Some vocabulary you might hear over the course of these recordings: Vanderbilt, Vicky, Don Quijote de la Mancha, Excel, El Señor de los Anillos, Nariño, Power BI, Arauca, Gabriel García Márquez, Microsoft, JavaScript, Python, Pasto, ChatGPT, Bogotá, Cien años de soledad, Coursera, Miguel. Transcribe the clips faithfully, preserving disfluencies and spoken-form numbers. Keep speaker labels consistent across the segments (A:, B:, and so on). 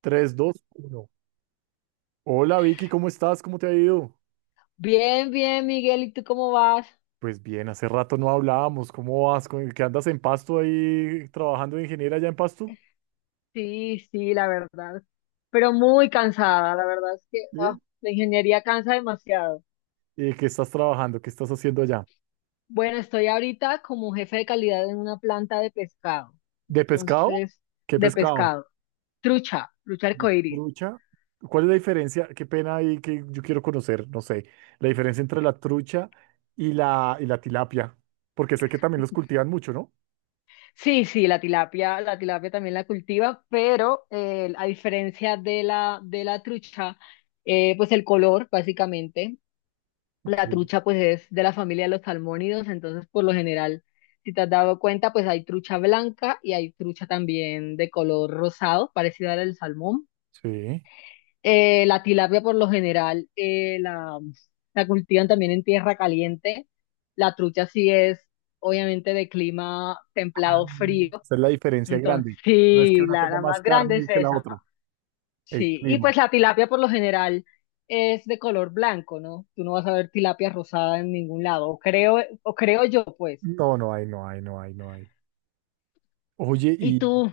A: Tres dos uno Hola Vicky, ¿cómo estás? ¿Cómo te ha ido?
B: Bien, bien, Miguel, ¿y tú cómo vas?
A: Pues bien, hace rato no hablábamos. ¿Cómo vas? ¿Con- ¿Qué andas en Pasto ahí trabajando de ingeniera allá en Pasto?
B: Sí, sí, la verdad. Pero muy cansada, la verdad es que ah,
A: ¿Sí?
B: la ingeniería cansa demasiado.
A: ¿Y qué estás trabajando? ¿Qué estás haciendo allá?
B: Bueno, estoy ahorita como jefe de calidad en una planta de pescado.
A: ¿De pescado?
B: Entonces,
A: ¿Qué
B: de
A: pescado?
B: pescado. Trucha, trucha
A: ¿De
B: arcoíris.
A: trucha? ¿Cuál es la diferencia? Qué pena ahí, que yo quiero conocer, no sé, la diferencia entre la trucha y la, y la tilapia, porque sé que también los cultivan mucho, ¿no?
B: Sí, sí, la tilapia, la tilapia también la cultiva, pero eh, a diferencia de la, de la trucha, eh, pues el color, básicamente.
A: Ok.
B: La trucha pues es de la familia de los salmónidos, entonces por lo general, si te has dado cuenta, pues hay trucha blanca y hay trucha también de color rosado, parecida al salmón.
A: Sí.
B: Eh, la tilapia por lo general eh, la, la cultivan también en tierra caliente. La trucha sí es obviamente de clima
A: Ah.
B: templado frío,
A: Esa es la diferencia
B: entonces
A: grande. No es que
B: sí,
A: una
B: la,
A: tenga
B: la
A: más
B: más grande
A: carne
B: es
A: que la
B: esa.
A: otra. El
B: Sí, y
A: clima.
B: pues la tilapia por lo general es de color blanco, ¿no? Tú no vas a ver tilapia rosada en ningún lado, o creo, o creo yo, pues.
A: No, no hay, no hay, no hay, no hay. Oye,
B: ¿Y
A: y,
B: tú?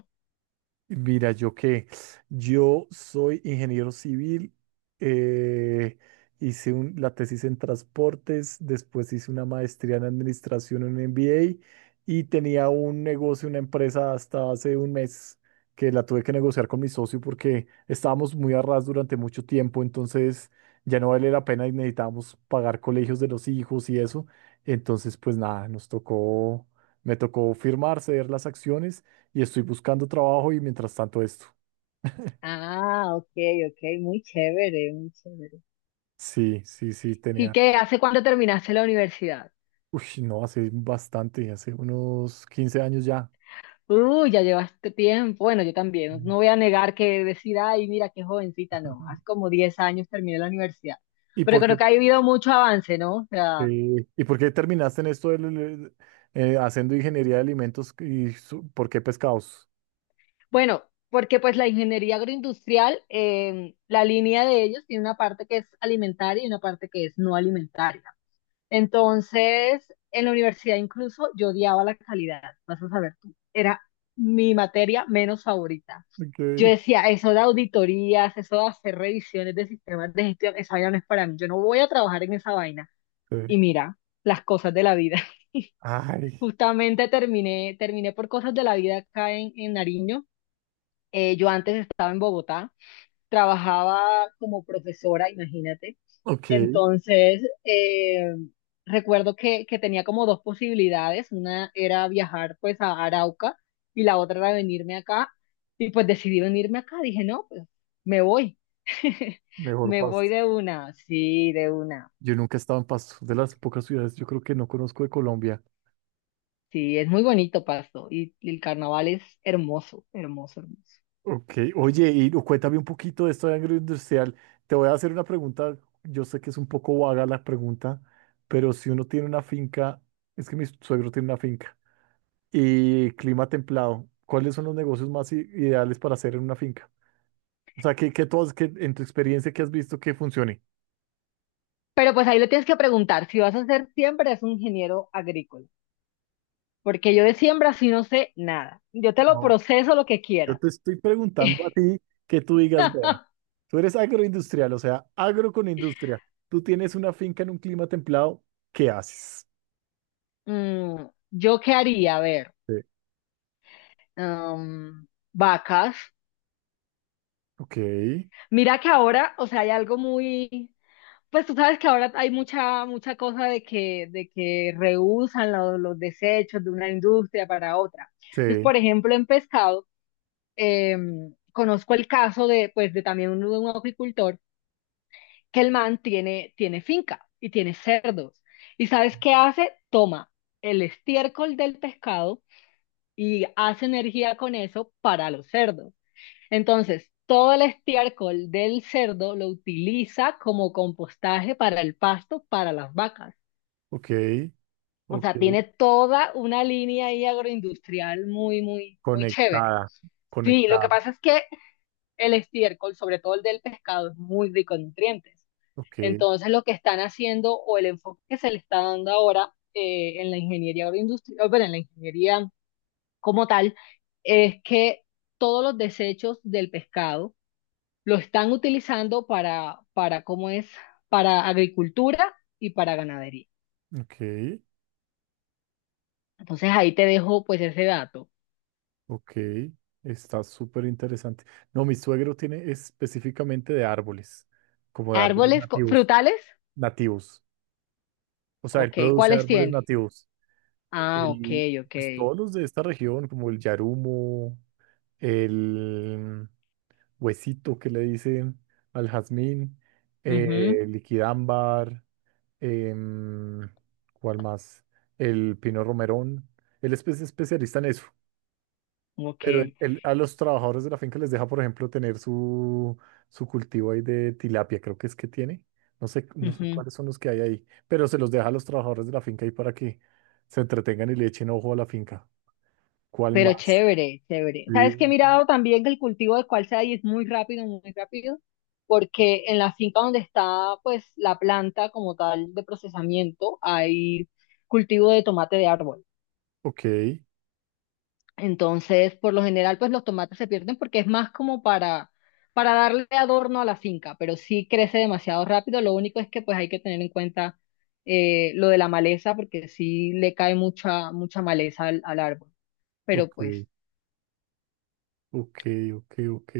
A: mira, yo qué, yo soy ingeniero civil. eh, Hice un- la tesis en transportes. Después hice una maestría en administración, un M B A, y tenía un negocio, una empresa, hasta hace un mes, que la tuve que negociar con mi socio porque estábamos muy a ras durante mucho tiempo. Entonces ya no vale la pena y necesitábamos pagar colegios de los hijos y eso. Entonces, pues nada, nos tocó, me tocó firmar, ceder las acciones, y estoy buscando trabajo y mientras tanto esto.
B: Ah, ok, ok, muy chévere, muy chévere.
A: Sí, sí, sí.
B: ¿Y
A: tenía,
B: qué? ¿Hace cuánto terminaste la universidad?
A: uy, no, hace bastante, hace unos quince años ya.
B: Uh, ya llevaste tiempo. Bueno, yo también.
A: Mm.
B: No voy a negar que decir, ay, mira qué jovencita, no. Hace como diez años terminé la universidad.
A: ¿Y
B: Pero
A: por qué,
B: creo que ha habido mucho avance, ¿no? O sea,
A: eh, y por qué terminaste en esto del, del- eh, haciendo ingeniería de alimentos, y su- ¿por qué pescados?
B: bueno, porque pues la ingeniería agroindustrial, em, la línea de ellos tiene una parte que es alimentaria y una parte que es no alimentaria. Entonces, en la universidad incluso yo odiaba la calidad, vas a saber tú, era mi materia menos favorita. Yo
A: Okay.
B: decía, eso de auditorías, eso de hacer revisiones de sistemas de gestión, esa vaina no es para mí, yo no voy a trabajar en esa vaina.
A: Sí.
B: Y mira, las cosas de la vida.
A: Ay,
B: Justamente terminé, terminé por cosas de la vida acá en, en Nariño. Eh, yo antes estaba en Bogotá, trabajaba como profesora, imagínate.
A: ok,
B: Entonces, eh, recuerdo que, que tenía como dos posibilidades. Una era viajar pues a Arauca y la otra era venirme acá. Y pues decidí venirme acá. Dije, no, pues me voy.
A: mejor
B: Me voy
A: Pasto.
B: de una, sí, de una.
A: Yo nunca he estado en Pasto, de las pocas ciudades yo creo que no conozco de Colombia.
B: Sí, es muy bonito Pasto y, y el carnaval es hermoso, hermoso, hermoso.
A: Ok, oye, y no, cuéntame un poquito de esto de agroindustrial. Te voy a hacer una pregunta, yo sé que es un poco vaga la pregunta, pero si uno tiene una finca, es que mi suegro tiene una finca, y clima templado, ¿cuáles son los negocios más i- ideales para hacer en una finca? O sea, ¿qué, qué tú has- qué- en tu experiencia que has visto que funcione?
B: Pero pues ahí le tienes que preguntar, si vas a ser siempre es un ingeniero agrícola, porque yo de siembra sí no sé nada. Yo te lo
A: No,
B: proceso lo que
A: yo
B: quieras.
A: te estoy preguntando a ti, que tú digas, vea, tú eres agroindustrial, o sea, agro con industria, tú tienes una finca en un clima templado, ¿qué haces?
B: Mm, ¿Yo qué haría? A ver,
A: Sí.
B: am, vacas.
A: Ok.
B: Mira que ahora, o sea, hay algo muy, pues tú sabes que ahora hay mucha, mucha cosa de que, de que reusan lo- los desechos de una industria para otra. Entonces,
A: Sí.
B: por ejemplo, en pescado, em, conozco el caso de, pues, de también un, un acuicultor que el man tiene, tiene finca y tiene cerdos. ¿Y sabes qué hace? Toma el estiércol del pescado y hace energía con eso para los cerdos. Entonces, todo el estiércol del cerdo lo utiliza como compostaje para el pasto, para las vacas.
A: Ok,
B: O
A: ok.
B: sea, tiene toda una línea ahí agroindustrial muy, muy, muy chévere.
A: Conectada,
B: Sí, lo que
A: conectada.
B: pasa es que el estiércol, sobre todo el del pescado, es muy rico en nutrientes.
A: Ok,
B: Entonces, lo que están haciendo o el enfoque que se le está dando ahora eh, en la ingeniería agroindustrial, bueno, en la ingeniería como tal, es que todos los desechos del pescado lo están utilizando para, para ¿cómo es? Para agricultura y para ganadería.
A: ok,
B: Entonces, ahí te dejo pues ese dato.
A: ok. Está súper interesante. No, mi suegro tiene específicamente de árboles, como de árboles
B: Árboles co-
A: nativos,
B: frutales,
A: nativos. O sea, él
B: ok,
A: produce
B: ¿cuáles
A: árboles
B: tiene?
A: nativos.
B: Ah, ok.
A: El,
B: ok.
A: pues, todos los de esta región, como el yarumo, el huesito que le dicen al jazmín, eh, liquidámbar. em, ¿cuál más? El pino romerón. Él es espe- especialista en eso,
B: Ujú, ok.
A: pero él- él a los trabajadores de la finca les deja, por ejemplo, tener su, su cultivo ahí de tilapia, creo que es que tiene. No sé, no sé
B: Ujú.
A: cuáles son los que hay ahí, pero se los deja a los trabajadores de la finca ahí para que se entretengan y le echen ojo a la finca. ¿Cuál
B: Pero
A: más?
B: chévere, chévere.
A: Sí.
B: ¿Sabes qué he mirado también que el cultivo de cualza y es muy rápido, muy rápido? Porque en la finca donde está pues la planta como tal de procesamiento hay cultivo de tomate de árbol.
A: Ok,
B: Entonces, por lo general, pues los tomates se pierden porque es más como para, para darle adorno a la finca, pero sí crece demasiado rápido. Lo único es que pues hay que tener en cuenta eh, lo de la maleza porque sí le cae mucha, mucha maleza al al árbol, pero
A: ok,
B: pues…
A: ok, ok, ok.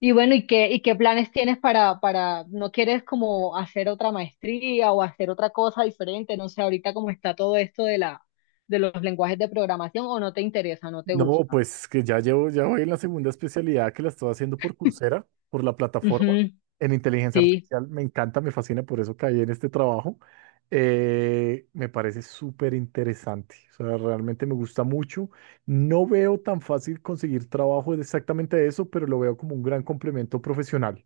B: Y bueno, ¿y qué, y qué planes tienes para, para, no quieres como hacer otra maestría o hacer otra cosa diferente? No sé, ahorita cómo está todo esto de la, de los lenguajes de programación, o no te interesa, no te
A: No,
B: gusta.
A: pues que ya llevo, ya voy en la segunda especialidad, que la estoy haciendo por Coursera, por la plataforma,
B: Ujú,
A: en inteligencia
B: sí.
A: artificial. Me encanta, me fascina, por eso caí en este trabajo. Eh, me parece súper interesante. O sea, realmente me gusta mucho. No veo tan fácil conseguir trabajo de exactamente eso, pero lo veo como un gran complemento profesional.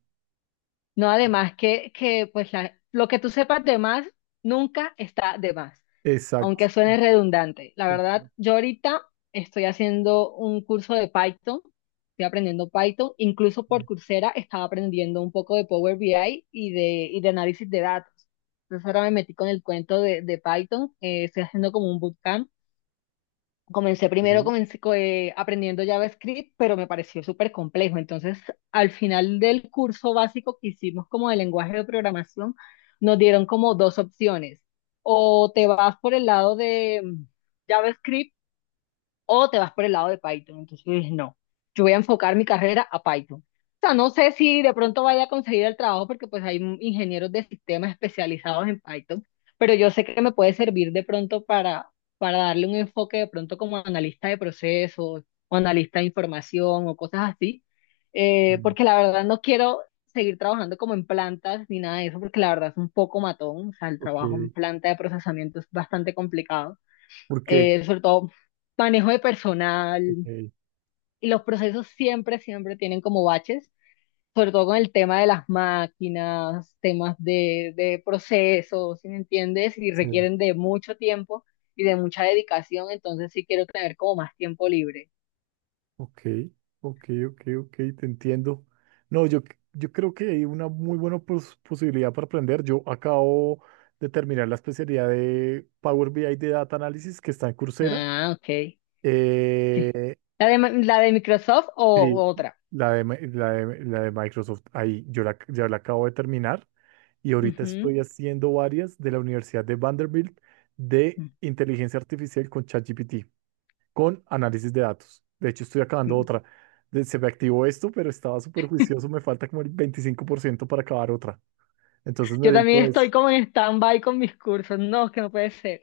B: No, además que, que pues la, lo que tú sepas de más nunca está de más, aunque
A: Exacto.
B: suene redundante. La verdad,
A: Exacto.
B: yo ahorita estoy haciendo un curso de Python, estoy aprendiendo Python, incluso por Coursera estaba aprendiendo un poco de Power B I y de, y de análisis de datos. Entonces ahora me metí con el cuento de, de Python. Eh, estoy haciendo como un bootcamp. Comencé primero
A: Ok.
B: comencé, co- eh, aprendiendo JavaScript, pero me pareció súper complejo. Entonces, al final del curso básico que hicimos como de lenguaje de programación, nos dieron como dos opciones. O te vas por el lado de mm, JavaScript, o te vas por el lado de Python. Entonces yo dije, no, yo voy a enfocar mi carrera a Python. O sea, no sé si de pronto vaya a conseguir el trabajo porque pues hay ingenieros de sistemas especializados en Python, pero yo sé que me puede servir de pronto para, para darle un enfoque de pronto como analista de procesos o analista de información o cosas así, eh,
A: Mm.
B: porque la verdad no quiero seguir trabajando como en plantas ni nada de eso, porque la verdad es un poco matón, o sea, el
A: Ok.
B: trabajo en planta de procesamiento es bastante complicado.
A: ¿Por qué?
B: Eh, sobre todo manejo de personal,
A: Ok.
B: y los procesos siempre, siempre tienen como baches, sobre todo con el tema de las máquinas, temas de, de procesos, ¿sí me entiendes? Y
A: Sí.
B: requieren de mucho tiempo y de mucha dedicación, entonces sí quiero tener como más tiempo libre.
A: Ok, ok, ok, ok, te entiendo. No, yo, c- yo creo que hay una muy buena pos- posibilidad para aprender. Yo acabo de terminar la especialidad de Power B I de Data Analysis, que está en Coursera.
B: Ah, ok. Sí.
A: Eh,
B: ¿La de, la de Microsoft, o,
A: sí,
B: o otra?
A: la de, Mi- la de, la de Microsoft. Ahí yo la, ya la acabo de terminar, y ahorita
B: Ujú.
A: estoy haciendo varias de la Universidad de Vanderbilt, de inteligencia artificial, con ChatGPT, con análisis de datos. De hecho, estoy acabando
B: Mm.
A: otra. De- Se me activó esto, pero estaba súper juicioso. Me falta como el veinticinco por ciento para acabar otra. Entonces
B: Yo también
A: necesito
B: estoy
A: es,
B: como en stand-by con mis cursos. No, que no puede ser.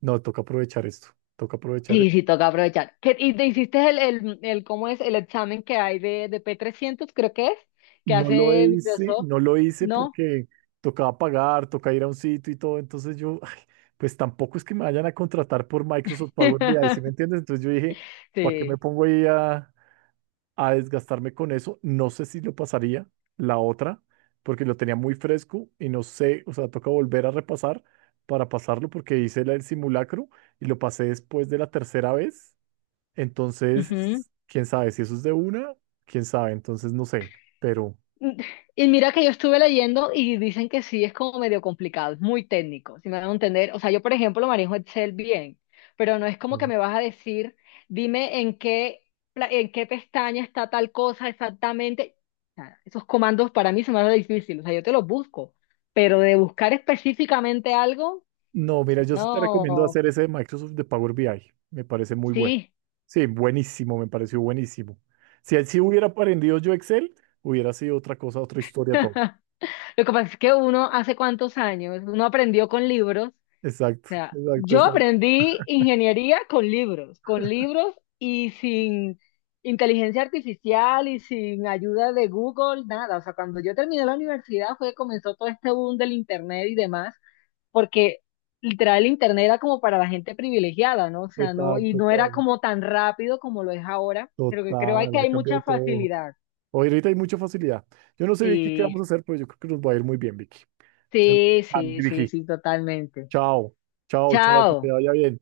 A: no, toca aprovechar esto. Toca aprovechar
B: Sí,
A: esto.
B: sí, toca aprovechar. ¿Qué- ¿Y te hiciste el, el, el- cómo es el examen que hay de, de p trescientos creo que es, que
A: No lo
B: hace
A: hice,
B: Microsoft?
A: no lo hice
B: ¿No?
A: porque tocaba pagar, toca ir a un sitio y todo. Entonces yo, ay, pues tampoco es que me vayan a contratar por Microsoft Power B I, ¿sí me entiendes? Entonces yo dije, ¿para qué me
B: Sí.
A: pongo ahí a, a desgastarme con eso? No sé si lo pasaría la otra, porque lo tenía muy fresco, y no sé, o sea, toca volver a repasar para pasarlo, porque hice la- el simulacro y lo pasé después de la tercera vez. Entonces, quién sabe si eso es de una, quién sabe, entonces no sé, pero
B: Y mira que yo estuve leyendo y dicen que sí es como medio complicado, es muy técnico, si me van a entender. O sea, yo por ejemplo lo manejo Excel bien, pero no es como que
A: Mm.
B: me vas a decir, dime en qué, pla- en qué pestaña está tal cosa exactamente. Nada, esos comandos para mí se me hacen difícil, o sea, yo te los busco, pero de buscar específicamente algo,
A: No, mira, yo sí te recomiendo
B: no,
A: hacer ese de Microsoft, de Power B I, me parece muy bueno.
B: sí.
A: Sí, buenísimo, me pareció buenísimo. Si así hubiera aprendido yo Excel, hubiera sido otra cosa, otra historia, todo.
B: Lo que pasa es que uno hace cuántos años, uno aprendió con libros. O
A: Exacto,
B: sea,
A: exacto,
B: yo
A: exacto.
B: aprendí ingeniería con libros, con libros y sin inteligencia artificial y sin ayuda de Google, nada. O sea, cuando yo terminé la universidad fue que comenzó todo este boom del internet y demás, porque literal el internet era como para la gente privilegiada, ¿no? O sea, no,
A: Total,
B: y no era
A: total,
B: como tan rápido como lo es ahora, pero que creo hay
A: total.
B: que
A: Ha
B: hay
A: cambiado
B: mucha
A: todo.
B: facilidad.
A: Hoy ahorita hay mucha facilidad. Yo no sé, Vicky, qué
B: Sí,
A: vamos a hacer, pero yo creo que nos va a ir muy bien, Vicky. Te mando un
B: sí,
A: plan,
B: sí, sí,
A: Vicky.
B: sí, totalmente.
A: Chao, chao, chao, que te
B: Chao.
A: vaya bien.